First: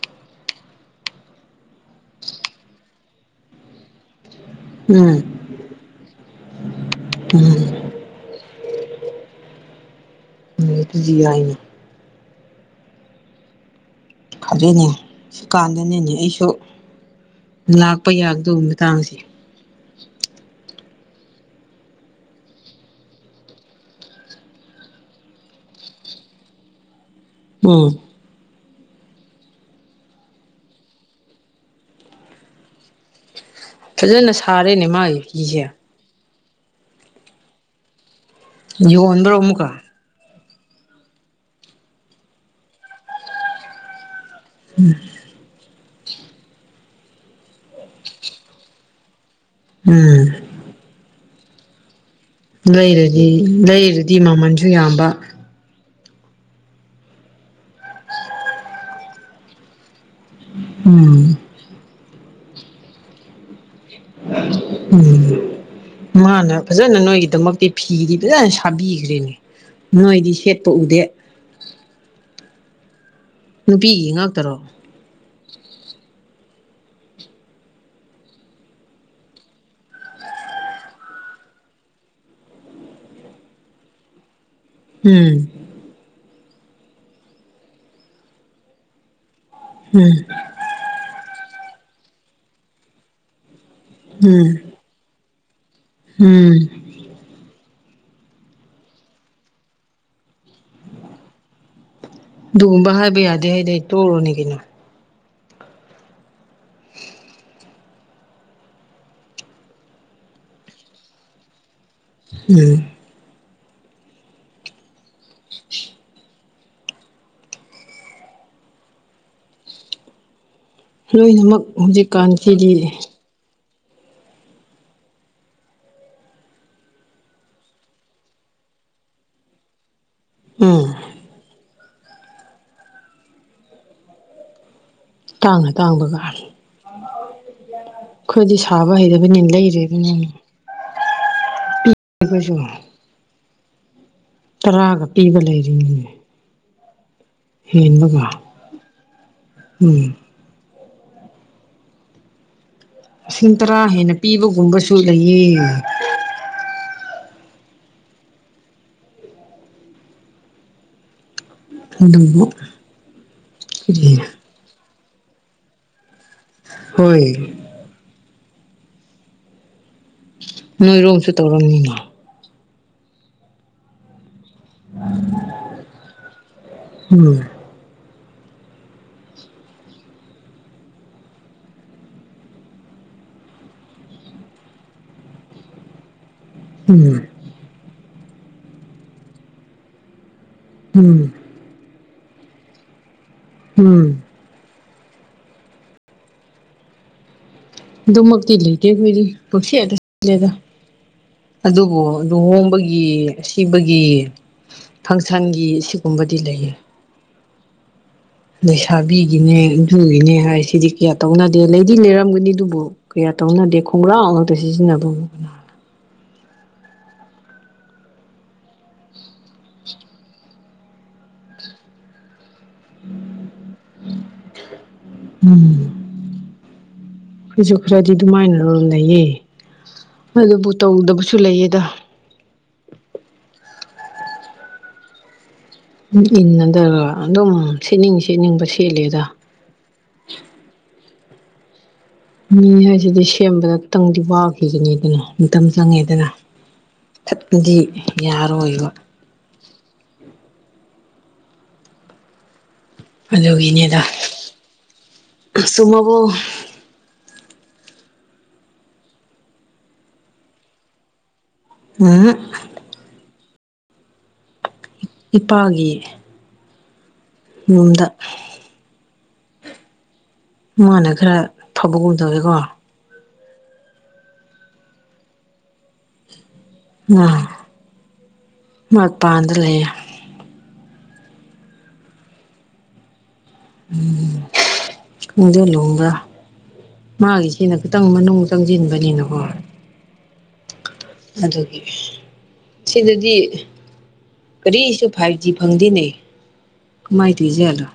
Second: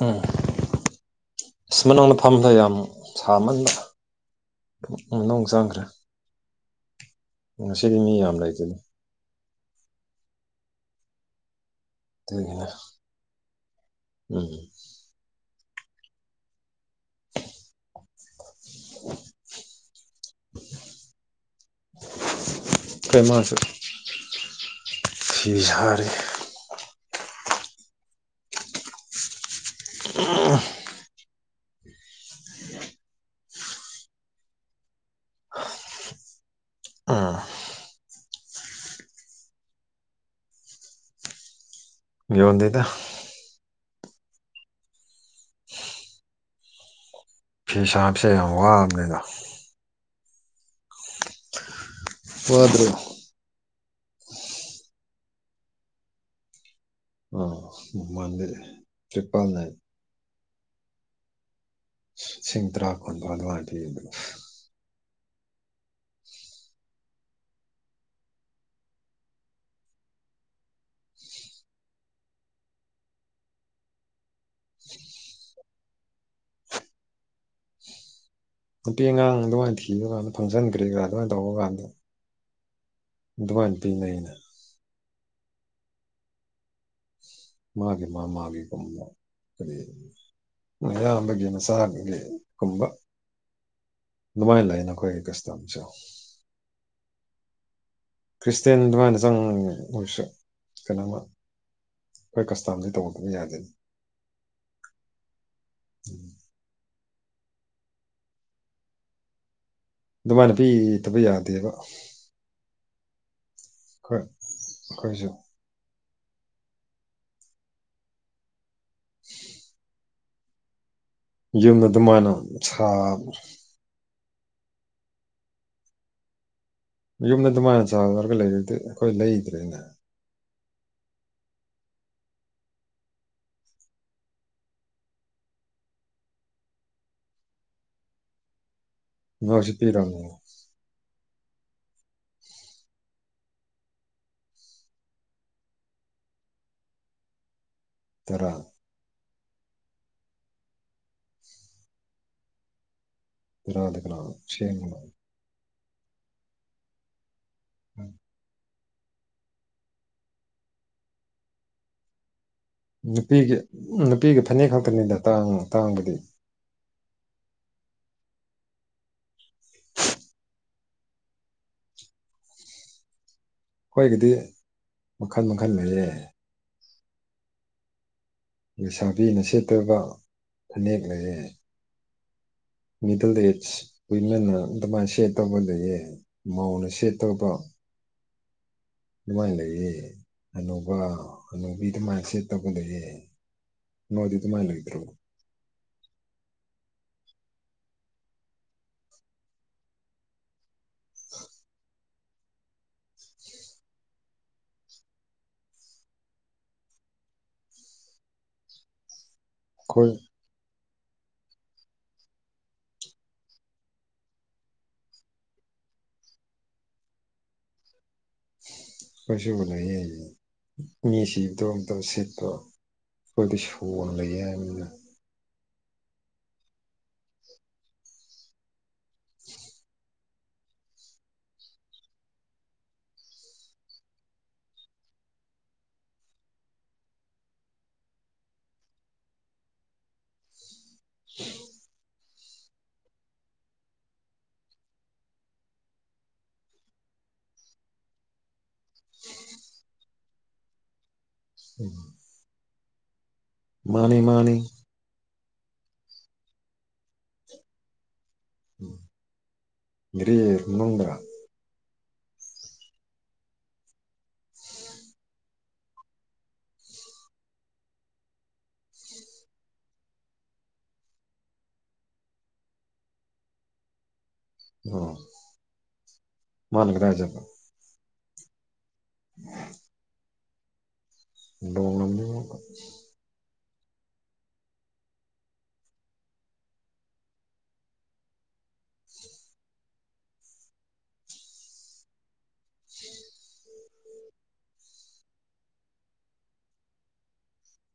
ꯎꯝ ꯑꯁ ꯃꯅꯨꯡꯗ ꯐꯝꯕꯗꯣ ꯌꯥꯝ ꯁꯥꯃꯟꯕ ꯎꯝ ꯃꯅꯨꯡ ꯆꯪꯈ꯭ꯔꯦ ꯎꯝ ꯉꯁꯤꯗꯤ ꯃꯤ ꯌꯥꯝ ꯂꯩꯇꯦꯗ ꯎꯝ ꯑꯗꯨꯗꯤ ꯌꯥꯢꯅꯦ ꯀꯩꯒꯤꯅꯣ ꯈꯪꯖꯩꯅꯦ ꯁꯤꯀꯥꯟꯗꯅꯦꯅꯦ ꯑꯩꯁꯨ ꯂꯥꯛꯄ ꯌꯥꯒꯗꯧꯕ ꯃꯇꯥꯡꯁꯦ [inaudible] ꯍꯣꯏ ꯃꯥꯁꯨ ꯐꯤ ꯁꯥꯔꯤ ꯎꯝ ꯎꯝ ꯐꯖꯅ ꯁꯥꯔꯦꯅꯦ ꯃꯥꯒꯤ ꯐꯤꯁꯦ ꯑꯥ ꯌꯣꯟꯕꯔꯣ ꯑꯃꯨꯛꯀꯥ ꯌꯣꯟꯗꯦꯗ ꯎꯝ ꯐꯤ ꯁꯥꯕꯁꯦ ꯌꯥꯝ ꯋꯥꯕꯅꯦꯗ ꯎꯝ ꯋꯥꯗ꯭ꯔꯣ ꯂꯩꯔꯗꯤ ꯂꯩꯔꯗꯤ ꯃꯃꯟꯁꯨ ꯌꯥꯝꯕ ꯑꯥ ꯃꯥꯅꯤ ꯇꯔꯤꯄꯜ ꯅꯥꯏꯟ ꯎꯝ ꯁꯤꯡ ꯇꯔꯥ ꯀꯨꯟ [unintelligible] ꯎꯝ ꯃꯥꯅ ꯐꯖꯅ ꯅꯣꯏꯒꯤꯗꯃꯛꯇꯤ ꯐꯤꯗꯤ ꯐꯖꯟ ꯁꯥꯕꯤꯈ꯭ꯔꯦꯅꯦ ꯅꯣꯏꯗꯤ ꯁꯦꯠꯄ ꯎꯗꯦ ꯅꯨꯄꯤꯒꯤ ꯉꯥꯛꯇꯥꯔꯣ ꯅꯨꯄꯤ ꯑꯉꯥꯡ ꯑꯗꯨꯃꯥꯏꯅ ꯊꯤꯕ ꯀꯥꯟꯗ ꯐꯪꯁꯟ ꯀꯔꯤ ꯀꯥꯔꯥ ꯑꯗꯨꯃꯥꯏꯟ ꯇꯧꯕ ꯀꯥꯟꯗ ꯑꯗꯨꯃꯥꯏꯅ ꯄꯤꯅꯩꯅ ꯎꯝ ꯃꯥꯒꯤ ꯃꯥ ꯃꯥꯒꯤ ꯀꯨꯝꯕ ꯀꯔꯤ ꯎꯝ ꯃꯌꯥꯝꯕꯒꯤ ꯃꯆꯥꯒꯤ ꯒꯨꯝꯕ ꯎꯝ ꯗꯨꯃꯥꯏꯅ ꯂꯩꯅ ꯑꯈꯣꯏꯒꯤ ꯀꯁ ꯇꯝꯆꯧ ꯎꯝ ꯈ꯭ꯔꯤꯁꯇꯦꯟꯗꯨꯃꯥꯏꯅ ꯆꯪ ꯑꯣꯏꯁꯨ ꯀꯩꯅꯣꯝꯃ ꯈꯣꯏ ꯀꯁꯇꯝꯗꯤ ꯑꯗꯨꯒꯨꯝꯕ ꯍꯥꯏꯕ ꯇꯧꯗꯕ ꯌꯥꯗꯦ ꯍꯥꯏꯗꯤ ꯇꯣꯛꯔꯣꯅꯦ ꯀꯩꯅꯣ ꯎꯝ ꯑꯗꯨꯃꯥꯏꯅ ꯄꯤꯇꯕ ꯌꯥꯗꯦꯕ ꯎꯝ ꯈꯔ ꯑꯈꯣꯏꯁꯨ [inaudible] [inaudible] ꯂꯣꯏꯅꯃꯛ ꯌꯨꯝꯗ ꯑꯗꯨꯃꯥꯏꯅ ꯍꯨꯖꯤꯛꯀꯥꯟꯁꯤꯗꯤ [unintelligible] ꯃꯌꯨꯝꯗ ꯑꯗꯨꯃꯥꯏꯅ ꯆꯥꯎꯔꯒ ꯂꯩꯔꯗꯤ ꯑꯈꯣꯏ ꯂꯩꯗ꯭ꯔꯦꯅꯥ ꯎꯝ ꯇꯥꯡꯅ‌ ꯇꯥꯡꯕꯒ ꯈꯣꯏꯗꯤ ꯁꯥꯕ ꯍꯩꯗ ꯕꯅꯦ ꯅꯣꯏꯁꯨ ꯄꯤꯔꯝꯅꯤ ꯂꯩꯔꯤꯕꯅꯤꯅꯦ ꯄꯤ [inaudible] ꯑꯈꯣꯏꯁꯨ ꯇꯔꯥꯒ ꯄꯤꯕ ꯂꯩꯔꯤꯝꯅꯤꯅꯦ ꯍꯦꯟꯕꯒꯨꯝ ꯇꯔꯥ ꯎꯝ ꯂꯤꯁꯤꯡ ꯇꯔꯥ ꯇꯔꯥꯗ ꯍꯦꯟꯅ ꯀꯅꯥ ꯄꯤꯕꯒꯨꯝꯕꯁꯨ ꯁꯦꯝꯕꯅꯣ ꯂꯩꯌꯦ ꯎꯝ ꯑꯗꯨꯕꯨ ꯅꯨꯄꯤꯒꯤ ꯅꯨꯄꯤꯒꯤ ꯐꯅꯦꯛ ꯈꯛꯇꯥꯅꯤꯗ ꯇꯥꯡ ꯇꯥꯡꯕꯗꯤ ꯍꯣꯏ [inaudible] ꯅꯣꯏꯔꯣꯝꯁꯨ ꯇꯧꯔꯝꯅꯤꯅꯦ ꯈꯣꯏꯒꯤꯗꯤ ꯃꯈꯜ ꯃꯈꯜ ꯂꯩꯌꯦ ꯎꯝ ꯂꯩꯁꯥꯕꯤꯅ ꯁꯦꯠꯇꯣꯏꯕ ꯐꯅꯦꯛ ꯂꯩꯌꯦ ꯃꯤꯗꯜ ꯑꯦꯖ ꯋꯤꯃꯦꯟꯅ ꯑꯗꯨꯃꯥꯏꯅ ꯁꯦꯠꯇꯧꯕ ꯂꯩꯌꯦ ꯃꯧꯅ ꯎꯝ ꯁꯦꯠꯇꯧꯕ ꯑꯗꯨꯃꯥꯏ ꯂꯩꯌꯦ ꯑꯅꯧꯕ ꯎꯝ ꯍꯅꯨꯕꯤ ꯗꯨꯃꯥꯏꯅ ꯁꯦꯠꯇꯧꯕ ꯂꯩꯌꯦ ꯎꯝ ꯅꯣꯏꯗꯤ ꯗꯨꯃꯥꯏ ꯂꯩꯇ꯭ꯔꯣ ꯑꯗꯨꯃꯛꯇꯤ ꯂꯩꯇꯦ ꯑꯩꯈꯣꯏꯗꯤ ꯄꯨꯛꯁꯦꯠꯇ ꯁꯦꯠꯂꯦꯗ ꯑꯗꯨꯕꯨ ꯂꯨꯍꯣꯡꯕꯒꯤ ꯑꯁꯤꯕꯒꯤ ꯐꯪꯁꯟꯒꯤ ꯁꯤꯒꯨꯝꯕꯗꯤ ꯂꯩꯌꯦ ꯂꯩꯁꯥꯕꯤꯒꯤꯅꯦ ꯑꯩꯈꯣꯏ ꯑꯗꯨꯒꯤꯅꯦ ꯍꯥꯏꯁꯤꯗꯤ ꯀ꯭ꯌꯥ ꯇꯧꯅꯗꯦ ꯂꯩꯗꯤ ꯂꯩꯔꯝꯒꯅꯤ ꯗꯨꯕꯨ ꯀꯌꯥ ꯇꯧꯅꯗꯦ ꯈꯣꯡꯒ꯭ꯔꯥꯎ ꯉꯥꯛꯇ ꯁꯤꯖꯤꯟꯅꯕ [unintelligible] ꯀꯣꯏꯁꯨꯕꯨ ꯂꯩꯌꯦ ꯃꯤ ꯁꯤꯕꯗꯣ ꯑꯝꯇ ꯁꯦꯠꯄ ꯈꯣꯏꯗꯤ ꯁꯣꯜ ꯂꯩꯌꯦ ꯍꯥꯢꯕꯅꯤꯗ ꯎꯝ ꯈꯣꯢꯖꯨ ꯈ꯭ꯔꯗꯤ ꯑꯗꯨꯃꯥꯏꯅ ꯂꯂꯩꯌꯦ ꯍꯣꯏ ꯑꯗꯨꯕꯨ ꯇꯧꯗꯕꯁꯨ ꯂꯩꯌꯦꯗ ꯅꯪ ꯏꯟꯅꯗꯔꯥ ꯑꯗꯨꯝ ꯁꯦꯠꯅꯤꯡ ꯁꯦꯠꯅꯤꯡꯕ ꯁꯦꯠꯂꯦꯗ [inaudible] ꯃꯤ ꯍꯥꯏꯁꯤꯗꯤ ꯁꯦꯝꯕꯗ [unintelligible] ꯃꯇꯝ ꯆꯪꯉꯦꯗꯅ ꯊꯠꯄꯒꯤ ꯌꯥꯔꯣꯏꯕ ꯍꯨ ꯑꯗꯨꯒꯤꯅꯦꯗ ꯃꯥꯅꯤ ꯆꯨꯝꯃꯕꯣ ꯎꯝ ꯒꯥꯔꯤ ꯃꯅꯨꯡꯗꯔꯥ ꯎꯝꯍꯛ ꯄꯥꯒꯤ ꯅꯨꯡꯗ ꯃꯥꯅ ꯈꯔ ꯐꯕꯒꯨꯝ ꯇꯧꯋꯤꯀꯣ ꯑꯣ ꯃꯥꯅ ꯀꯗꯥꯢ ꯆꯠꯄ ꯑꯥ ꯃꯄꯥꯟꯗ ꯂꯩꯌꯦ [unintelligible] ꯃꯨꯛꯀꯥ ꯎꯝ [unintelligible] ꯃꯥꯒꯤꯁꯤꯅ ꯈꯤꯇꯪ ꯃꯅꯨꯡ ꯆꯪꯖꯤꯟꯕꯅꯤꯅꯀꯣ ꯑꯗꯨꯒꯤ ꯁꯤꯗꯗꯤ ꯀꯔꯤꯁꯨ ꯐꯥꯏꯚ ꯖꯤ ꯐꯪꯗꯦꯅꯦ ꯀꯃꯥꯏꯅ ꯇꯣꯏꯖꯥꯠꯅꯣ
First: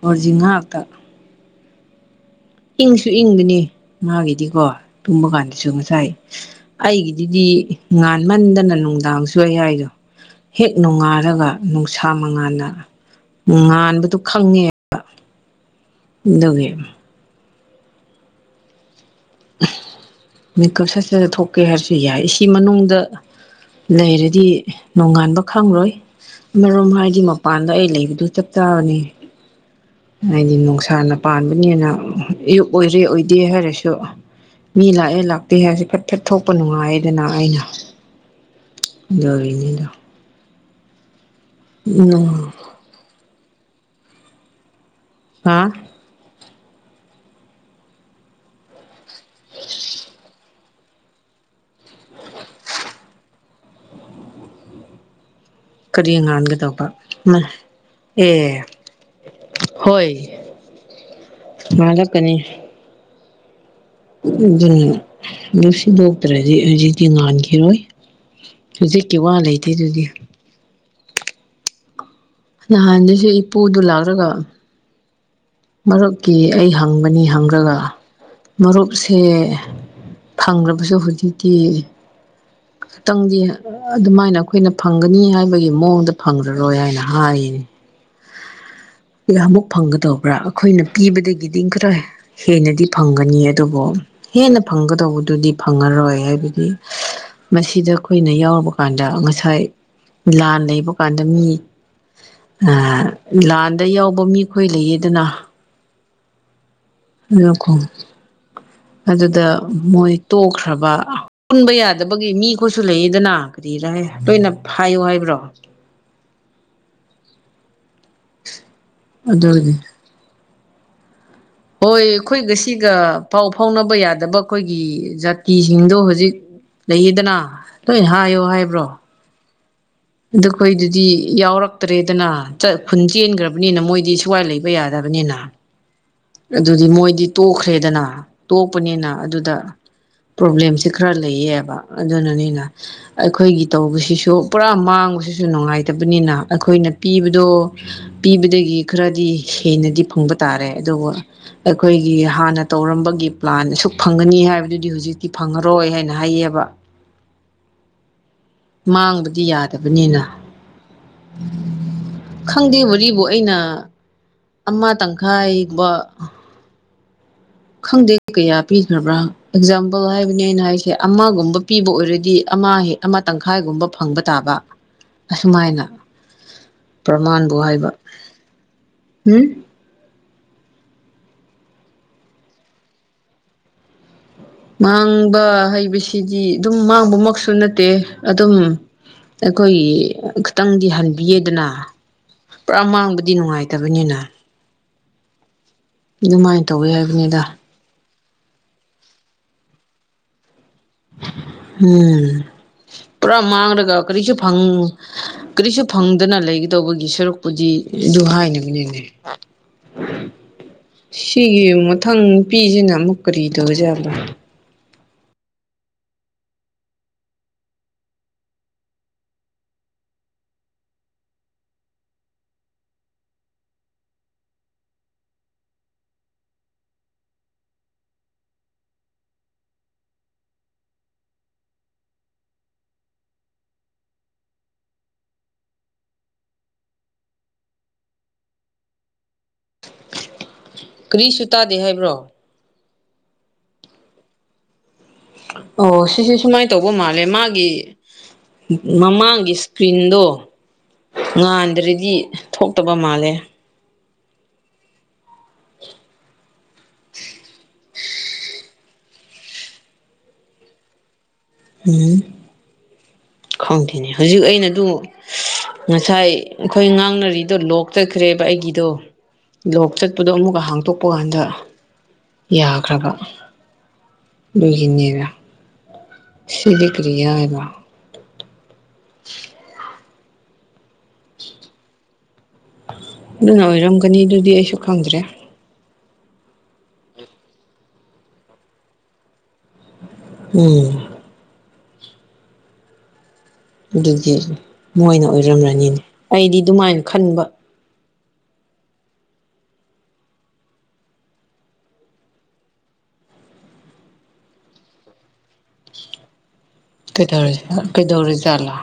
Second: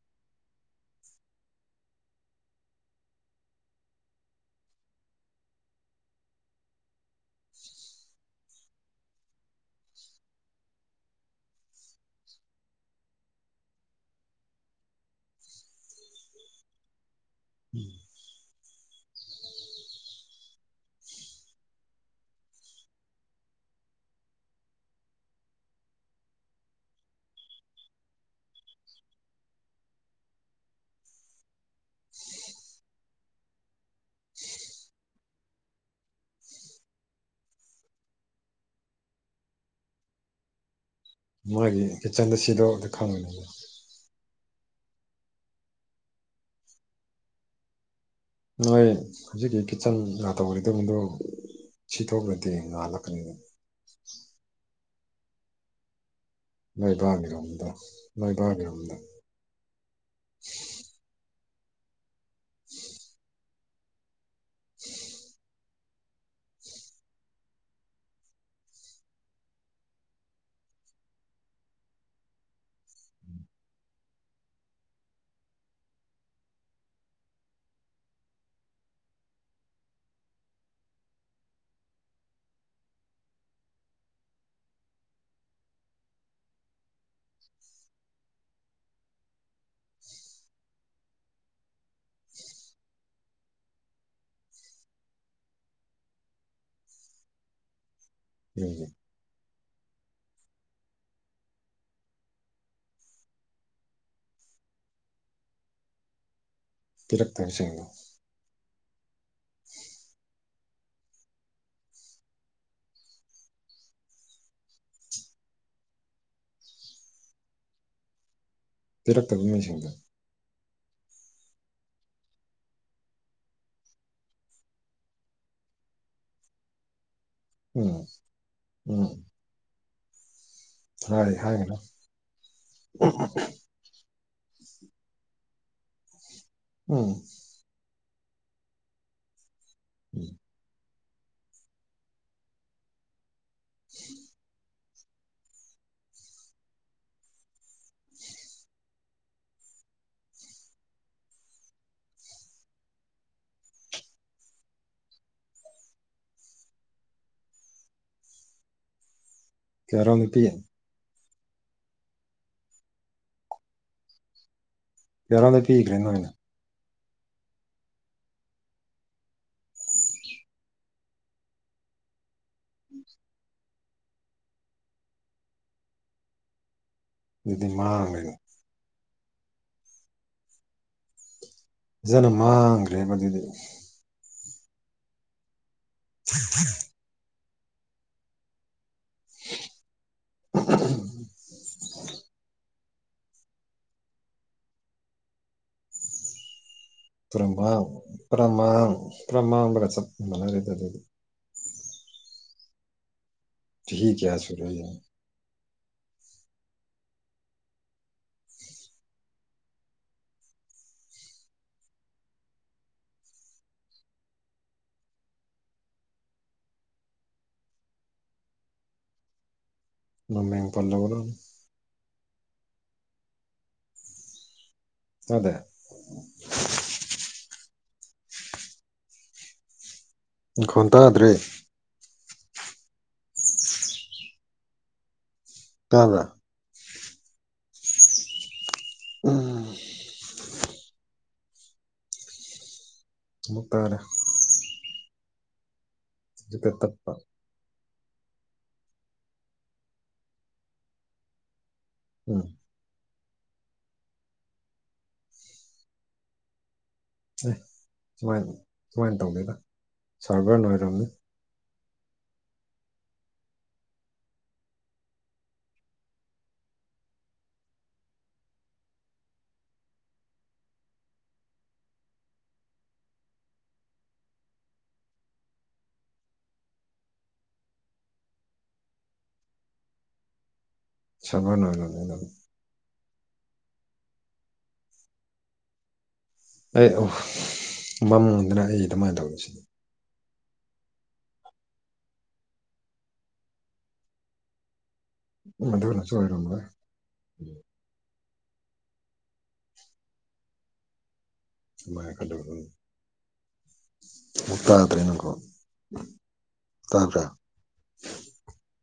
ꯐꯣꯔꯖꯤ ꯉꯥꯛꯇ ꯏꯪꯁꯨ ꯏꯪꯒꯅꯤ ꯃꯥꯒꯤꯗꯤꯀꯣ ꯇꯨꯝꯕꯀꯥꯟꯗꯁꯨ ꯉꯁꯥꯏ ꯑꯩꯒꯤꯗꯨꯗꯤ ꯉꯥꯟꯃꯟꯗꯅ ꯅꯨꯡꯗꯥꯡ ꯁꯨ ꯑꯩ ꯍꯥꯏꯗꯣ ꯍꯦꯛ ꯅꯣꯡꯉꯥꯜꯔꯒ ꯅꯨꯡꯁꯥ ꯃꯉꯥꯟꯅ ꯉꯥꯟꯕꯗꯣ ꯈꯪꯉꯦꯕ ꯑꯗꯨꯒꯤ ꯎꯝ ꯃꯤꯀꯞ ꯁꯠ ꯁꯥꯁꯥ ꯊꯣꯛꯀꯦ ꯍꯥꯏꯔꯁꯨ ꯌꯥꯏ ꯑꯦꯁꯤ ꯃꯅꯨꯡꯗ ꯂꯩꯔꯗꯤ ꯅꯣꯡꯉꯥꯟꯕ ꯈꯪꯔꯣꯏ ꯃꯔꯣꯝ ꯍꯥꯏꯗꯤ ꯃꯄꯥꯟꯗ ꯑꯩ ꯂꯩꯕꯗꯨ ꯆꯞ ꯆꯥꯕꯅꯤ ꯍꯥꯏꯗꯤ ꯅꯨꯡꯁꯥꯅ ꯄꯥꯟꯕꯅꯤꯅ ꯑꯌꯨꯛ ꯑꯣꯏꯔꯦ ꯑꯣꯏꯗꯦ ꯍꯥꯏꯔꯁꯨ ꯃꯤ ꯂꯥꯛꯑꯦ ꯂꯥꯛꯇꯦ ꯍꯥꯏꯁꯨ ꯐꯠ ꯐꯠ ꯊꯣꯛꯄ ꯅꯨꯡꯉꯥꯏꯌꯦꯗꯅ ꯑꯩꯅ ꯗꯣꯔꯤꯅꯤꯗ ꯃꯣꯢꯒꯤ ꯀꯤꯠꯆꯟꯗ ꯁꯤꯗꯣ [unintelligible] ꯍꯥ ꯅꯣꯏ ꯍꯧꯖꯤꯛꯀꯤ ꯀꯤꯠꯆꯟꯂꯥ ꯇꯧꯔꯤꯗꯣꯝꯒꯤꯗꯣ ꯁꯤꯇꯣꯛꯔꯗꯤ ꯉꯥꯜꯂꯛꯀꯅꯤꯕ ꯀꯔꯤ ꯉꯥꯟꯒꯗꯧꯕ ꯅꯣꯏ ꯃꯥ ꯕꯥꯒꯤꯔꯣꯝꯗ ꯅꯣꯏ ꯑꯦ ꯕꯥꯒꯤꯔꯣꯝꯗ ꯍꯣꯏ ꯉꯥꯜꯂꯛꯀꯅꯤ ꯁꯤ [unintelligible] ꯇ꯭ꯔꯗꯤ ꯍꯧꯖꯤꯛꯇꯤ ꯉꯥꯟꯈꯤꯔꯣꯏ ꯍꯧꯖꯤꯛꯀꯤ ꯋꯥ ꯂꯩꯇꯦ ꯑꯗꯨꯗꯤ ꯅꯍꯥꯟꯗꯩꯁꯨ ꯏꯄꯨꯗꯨ ꯂꯥꯛꯔꯒ ꯃꯔꯨꯞꯀꯤ ꯑꯩ ꯍꯪꯕꯅꯤ ꯍꯪꯔꯒ ꯃꯔꯨꯞꯁꯦ ꯐꯪꯔꯕꯁꯨ ꯍꯨꯖꯤꯛꯇꯤ ꯈꯇꯪꯗꯤ ꯑꯗꯨꯃꯥꯏꯅ ꯑꯈꯣꯏꯅ ꯐꯪꯒꯅꯤ ꯍꯥꯏꯕꯒꯤ ꯃꯑꯣꯡꯗ ꯐꯪꯔꯔꯣꯏ ꯍꯥꯏꯅ ꯍꯥꯏꯌꯦ ꯌꯃꯨꯛ ꯐꯪꯒꯗꯧꯕ꯭ꯔꯥ ꯑꯈꯣꯏꯅ ꯄꯤꯕꯗꯒꯤꯗꯤ [unintelligible] ꯍꯦꯟꯅꯗꯤ ꯐꯪꯒꯅꯤ ꯑꯗꯨꯕꯨ ꯍꯦꯟꯅ ꯐꯪꯒꯗꯧꯕꯗꯨꯗꯤ ꯐꯪꯉꯔꯣꯏ ꯍꯥꯏꯕꯗꯤ ꯃꯁꯤꯗ ꯑꯈꯣꯏꯅ ꯌꯥꯎꯕ ꯌꯨꯝꯒꯤ ꯀꯥꯟꯗ ꯉꯁꯥꯏ ꯂꯥꯟ ꯂꯩꯕ ꯀꯟꯗ ꯃꯤ ꯑꯥ ꯂꯥꯟꯗ ꯌꯥꯎꯕ ꯃꯤꯈꯣꯏ ꯂꯩꯌꯦꯗꯅ ꯄꯤꯔꯛꯇꯕꯁꯤꯡꯗꯣ ꯑꯗꯨꯗ ꯃꯣꯏ ꯇꯣꯛꯈ꯭ꯔꯕ ꯄꯨꯟꯕ ꯌꯥꯗꯕꯒꯤ ꯃꯤ ꯈꯣꯏꯁꯨ ꯂꯩꯌꯦꯗꯅ ꯀꯔꯤꯔꯍꯦ ꯂꯣꯏꯅ ꯐꯏꯌꯣ ꯍꯥꯏꯕ꯭ꯔꯣ [inaudible] ꯄꯤꯔꯛꯇꯕ ꯑꯗꯨꯒꯤꯅꯤ ꯃꯤꯁꯤꯡꯗꯣ ꯍꯣꯏ ꯈꯣꯏꯒ ꯁꯤꯒ ꯄꯥꯎ ꯐꯥꯎꯅꯕ ꯌꯥꯗꯕ ꯈꯣꯏꯒꯤ ꯖꯥꯇꯤꯁꯤꯡꯗꯣ ꯍꯧꯖꯤꯛ ꯂꯩꯌꯦꯗꯅ ꯎꯝ ꯂꯣꯏꯅ ꯍꯥꯏꯌꯣ ꯍꯥꯏꯕ꯭ꯔꯣ ꯎꯝ ꯑꯗꯣ ꯈꯣꯏꯗꯨꯗꯤ ꯍꯥꯏ ꯍꯥꯏꯒꯅꯨ ꯌꯥꯎꯔꯛꯇ꯭ꯔꯦꯗꯅ ꯆꯠ ꯈꯨꯟ ꯆꯦꯟꯒ꯭ꯔꯕꯅꯤꯅ ꯃꯣꯏꯗꯤ ꯁꯨꯋꯥꯏ ꯂꯩ [unintelligible] ꯌꯥꯗꯕꯅꯤꯅ ꯑꯗꯨꯗꯤ ꯎꯝ ꯃꯣꯏꯗꯤ ꯇꯣꯛꯈ꯭ꯔꯦꯗꯅ ꯇꯣꯛꯄꯅꯤꯅ ꯑꯗꯨꯗ ꯎꯝ ꯄ꯭ꯔꯣꯕ꯭ꯂꯦꯝꯁꯦ ꯈ꯭ꯔ ꯂꯩꯌꯦꯕ ꯑꯗꯨꯅꯅꯤꯅ ꯑꯈꯣꯏꯒꯤ ꯇꯧꯕꯁꯤꯁꯨ ꯄꯨꯔꯥ ꯃꯥꯡꯕꯁꯤꯁꯨ ꯅꯨꯡꯉꯥꯏ ꯇꯕꯅꯤꯅ ꯑꯈꯣꯏꯅ ꯄꯤꯕꯗꯣ ꯄꯤꯕꯗꯒꯤ ꯈ꯭ꯔꯗꯤ ꯍꯦꯟꯅꯗꯤ ꯐꯪꯕ ꯇꯥꯔꯦ ꯑꯗꯨꯕꯨ ꯑꯈꯣꯏꯒꯤ ꯍꯥꯟꯅ ꯇꯧꯔꯝꯕꯒꯤ ꯄ꯭ꯂꯥꯟ ꯁꯨꯛ ꯐꯪꯒꯅꯤ ꯍꯥꯏꯕꯗꯨꯗꯤ ꯍꯧꯖꯤꯛꯇꯤ ꯐꯪꯉꯔꯣꯏ ꯍꯥꯏꯅ ꯍꯥꯏꯌꯦꯕ ꯃꯥꯡꯕꯗꯤ ꯌꯥꯗꯕꯅꯤꯅ ꯀꯌꯥꯔꯣꯝꯗ ꯄꯤ ꯈꯪꯗꯦ ꯋꯥꯔꯤꯕꯨ ꯑꯩꯅ ꯑꯃ ꯀꯌꯥꯔꯣꯝꯗ ꯇꯪꯈꯥꯏꯕ ꯄꯤꯈ꯭ꯔꯦ ꯅꯣꯏꯅ ꯈꯪꯗꯦ ꯀꯌꯥ ꯄꯤꯈ꯭ꯔꯕ꯭ꯔꯥ ꯑꯦꯛꯖꯥꯝꯄꯜ ꯍꯥꯏꯕꯅꯦ ꯑꯩꯅ ꯍꯥꯏꯁꯦ ꯑꯃꯒꯨꯝꯕ ꯄꯤꯕ ꯑꯣꯏꯔꯗꯤ ꯑꯃ ꯍꯦ ꯑꯃ ꯇꯪꯈꯥꯏꯒꯨꯝꯕ ꯐꯪꯕ ꯇꯥꯕ ꯑꯁꯨꯃꯥꯏꯅ ꯄ꯭ꯔꯃꯥꯟꯕꯨ ꯑꯗꯨꯗꯤ ꯍꯥꯏꯕ ꯃꯥꯡꯈ꯭ꯔꯦꯅꯦ ꯎꯝ ꯐꯖꯟꯅ ꯃꯥꯡꯒ꯭ꯔꯦꯕ ꯃꯗꯨꯗꯤ ꯃꯥꯡꯕ ꯍꯩꯕꯁꯤꯗꯤ ꯑꯗꯨꯝ ꯃꯥꯡꯕꯃꯛꯁꯨ ꯅꯠꯇꯦ ꯑꯗꯨꯝ ꯑꯈꯣꯏꯒꯤ ꯈꯇꯪꯗꯤ ꯍꯟꯕꯤꯌꯦꯗꯅ ꯄꯨꯔꯥ ꯃꯥꯡꯕꯗꯤ ꯅꯨꯡꯉꯥꯏꯇꯕꯅꯤꯅ ꯑꯗꯨꯃꯥꯏꯅ ꯇꯧꯋꯦ [unintelligible] ꯄ꯭ꯔꯃꯥ ꯄ꯭ꯔꯃꯥꯡ ꯄ꯭ꯔꯃꯥꯡꯕꯒ ꯆꯞ ꯃꯅꯒ꯭ꯔꯦꯗ ꯑꯗꯨꯗꯤ ꯎꯝ ꯄꯨꯔꯥ ꯃꯥꯡꯔꯒ ꯆꯍꯤ ꯀꯔꯤꯁꯨ ꯀꯌꯥ ꯐꯪ ꯁꯨꯔꯦ ꯌꯦꯡꯉꯣ ꯀꯔꯤꯁꯨ ꯐꯪꯗꯅ ꯂꯩꯒꯗꯧꯕꯒꯤ ꯁꯔꯨꯛꯄꯨꯗꯤ ꯑꯗꯨ ꯍꯥꯏꯅꯕꯅꯦꯅꯦ ꯁꯤꯒꯤ ꯃꯊꯪ ꯅꯨꯄꯤꯖꯤꯅ ꯑꯃꯨꯛ ꯀꯔꯤꯇꯧꯔꯤꯖꯠꯅꯣ ꯃꯃꯦꯡ ꯄꯜꯂꯕꯔꯥ [unintelligible] ꯅꯥꯈꯣꯟ ꯇꯥꯗ꯭ꯔꯦ ꯇꯕ꯭ꯔꯥ ꯎꯝ ꯀꯔꯤꯁꯨ ꯇꯥꯗꯦ ꯍꯥꯏꯕ꯭ꯔꯣ ꯑꯥꯃꯨꯛ ꯇꯥꯔꯦ ꯑꯣ ꯁꯤꯁꯨ ꯁꯨꯃꯏꯟ ꯍꯧꯖꯤꯛꯇ ꯇꯧꯕ ꯇꯠꯄ ꯃꯥꯜꯂꯦ ꯃꯥꯒꯤ ꯒꯤ ꯃꯃꯥꯡꯒꯤ ꯏꯁꯀ꯭ꯔꯤꯟꯗꯣ ꯉꯥꯟꯗ꯭ꯔꯗꯤ ꯎꯝ ꯊꯣꯛꯇꯕ ꯃꯥꯜꯂꯦ [inaudible] ꯑꯦ ꯁꯨꯃꯥꯏꯅ ꯁꯨꯃꯥꯏꯅ ꯇꯧꯗꯦꯗ ꯁꯥꯚ꯭ꯔꯅ ꯑꯣꯏꯔꯝꯅꯤ ꯎꯝ ꯈꯪꯗꯦꯅꯦ ꯍꯧꯖꯤꯛ ꯑꯩꯅ ꯗꯨ ꯉꯁꯥꯏ ꯑꯈꯣꯏ ꯉꯥꯡꯅꯔꯤꯗꯣ ꯂꯣꯛ ꯆꯠꯈ꯭ꯔꯦꯕ ꯑꯩꯒꯤꯗꯣ ꯂꯣꯛ ꯆꯠꯄꯗꯣ ꯑꯃꯨꯛꯀ ꯍꯥꯡꯇꯣꯛꯄ ꯀꯥꯟꯗ ꯌꯥꯈ꯭ꯔꯕ ꯗꯨꯒꯤꯅꯦꯕꯥ ꯁꯤꯗꯤ ꯀ꯭ꯔꯤꯒꯤꯔꯥ ꯍꯥꯏꯕ ꯁꯥꯃꯔ ꯂꯣꯏꯒꯔꯝꯅꯤꯅ ꯑꯗꯨꯅ ꯑꯣꯏꯔꯝꯒꯅꯤ ꯑꯗꯨꯗꯤ ꯑꯩꯁꯨ ꯈꯪꯗ꯭ꯔꯦ ꯑꯩ ꯑꯈꯣꯏ ꯃꯥꯝꯒꯗ꯭ꯔꯥ ꯑꯩ ꯗꯨꯃꯥꯏꯅ ꯇꯧꯕꯥꯁꯤꯗꯤ ꯎꯝ ꯑꯗꯨꯗꯤ ꯃꯣꯏꯅ ꯑꯣꯏꯔꯝꯂꯅꯤꯅꯦ ꯃꯗꯨꯅꯁꯨ ꯑꯩꯗꯤ ꯑꯣꯏꯔꯝꯂꯣꯏ ꯗꯨꯃꯥꯏꯅ ꯈꯟꯕ ꯁꯤꯃꯥꯏ ꯈꯜꯂꯨꯔꯒ ꯑꯃꯨꯛ ꯇꯥꯗ꯭ꯔꯦꯅꯀꯣ ꯀꯩꯗꯧꯔꯤ ꯀꯩꯗꯧꯔꯖꯥꯠꯂ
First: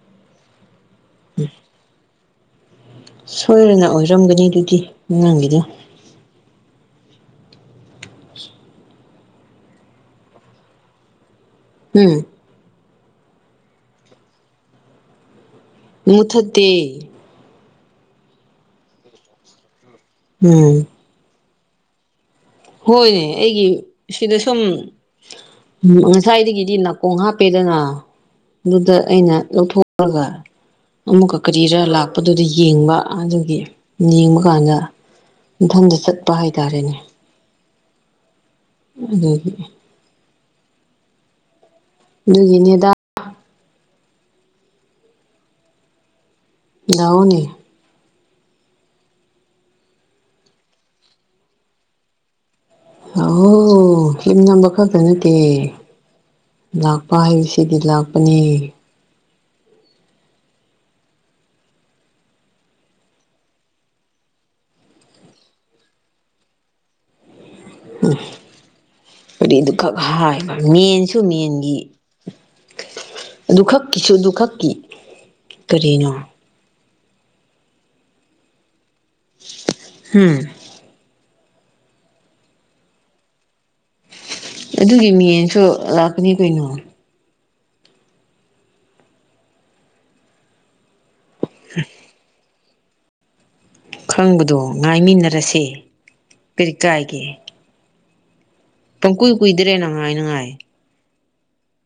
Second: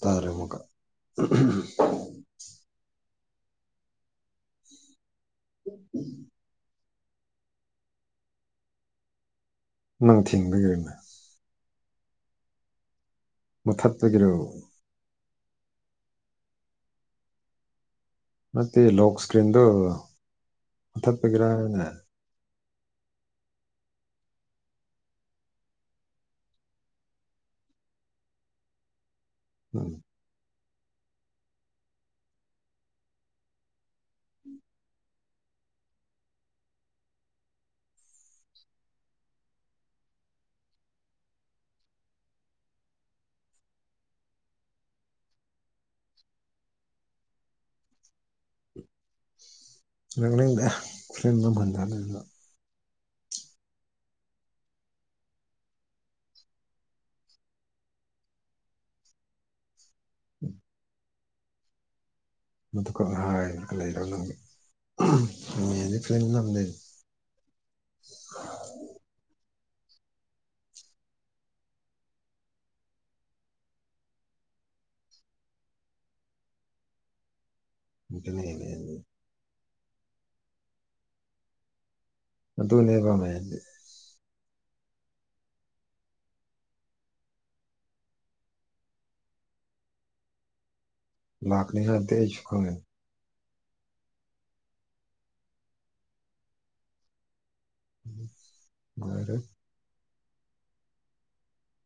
ꯇꯥꯔꯦ ꯑꯃꯨꯛꯀ ꯁꯣꯏꯔꯅ ꯑꯣꯏꯔꯝꯒꯅꯤ ꯑꯗꯨꯗꯤ ꯅꯪꯒꯤꯗꯣ [inaudible] ꯅꯪ ꯊꯤꯟꯕ ꯌꯥꯏꯅ ꯎꯝ ꯃꯨꯊꯠꯄꯥꯒꯤꯔꯣ ꯃꯨꯊꯠꯇꯦ ꯅꯠꯇꯦ ꯂꯣꯛ ꯁꯀ꯭ꯔꯤꯟꯗꯨ ꯎꯝ ꯃꯨꯊꯠꯞꯒꯤꯔꯥ ꯍꯥꯏꯕꯅꯦ ꯍꯣꯏꯅꯦ ꯑꯩꯒꯤ ꯁꯤꯗ ꯁꯨꯝ ꯎꯝ ꯉꯁꯥꯏꯗꯒꯤꯗꯤ ꯅꯥꯀꯣꯡ ꯍꯥꯞꯄꯦꯗꯅ ꯑꯗꯨꯗ ꯑꯩꯅ ꯎꯝ ꯂꯧꯊꯣꯛꯑꯒ ꯑꯃꯨꯛꯀ ꯀꯔꯤꯔꯥ ꯂꯥꯛꯄꯗꯨꯗ ꯌꯦꯡꯕ ꯑꯗꯨꯒꯤ ꯌꯦꯡꯕ ꯀꯥꯟꯗ ꯃꯊꯟꯗ ꯆꯠꯄ ꯍꯥꯏꯇꯥꯔꯦꯅꯦ ꯑꯗꯨꯒꯤ ꯑꯗꯨꯒꯤꯅꯦꯗ ꯂꯥꯛꯑꯣꯅꯦ ꯉꯥꯡꯅꯤꯡꯗꯦ ꯂꯥꯛꯑꯣ ꯐꯤꯂꯝ ꯅꯝꯕ ꯈꯛ ꯅꯠꯇꯦ ꯂꯥꯛꯄ ꯍꯥꯏꯕꯁꯤꯗꯤ ꯂꯥꯛꯄꯅꯦ [inaudible] ꯃꯗꯨꯈꯛ ꯍꯥꯏꯔꯒ ꯂꯩꯔꯣ ꯅꯪ ꯃꯦ [unintelligible] ꯎꯝ ꯀꯔꯤꯗꯨꯈꯛ ꯍꯥꯏꯕ ꯃꯦꯟꯁꯨ ꯃꯦꯟꯒꯤ ꯑꯗꯨ ꯈꯛꯀꯤꯁꯨ ꯑꯗꯨ ꯈꯛꯀꯤ ꯀꯔꯤꯅꯣ [unintelligible] ꯍꯝ ꯑꯗꯨꯅꯦꯕ ꯃꯦꯟꯗꯤ ꯑꯗꯨꯒꯤ ꯃꯦꯟꯁꯨ ꯂꯥꯛꯀꯅꯤ ꯀꯩꯅꯣ ꯂꯥꯛꯀꯅꯤ ꯍꯥꯏꯕꯗꯤ ꯑꯩꯁꯨ ꯈꯪꯉꯦ ꯈꯪꯕꯗꯣ ꯉꯥꯏꯃꯤꯟꯅꯔꯁꯦ ꯀꯔꯤ ꯀꯥꯏꯒꯦ [inaudible] ꯄꯪꯀꯨꯏ ꯀꯨꯏꯗ꯭ꯔꯦꯅ ꯉꯥꯏꯅꯉꯥꯏ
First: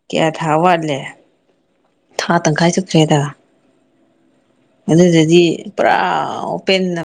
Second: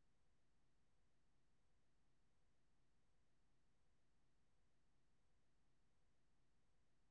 ꯀꯌꯥ ꯊꯥ ꯋꯥꯠꯂꯦ ꯊꯥ ꯇꯪꯈꯥꯏ ꯆꯠꯇ꯭ꯔꯦꯗ ꯑꯗꯨꯗꯗꯤ ꯄꯨꯔꯥ ꯑꯣꯄꯦꯟꯅ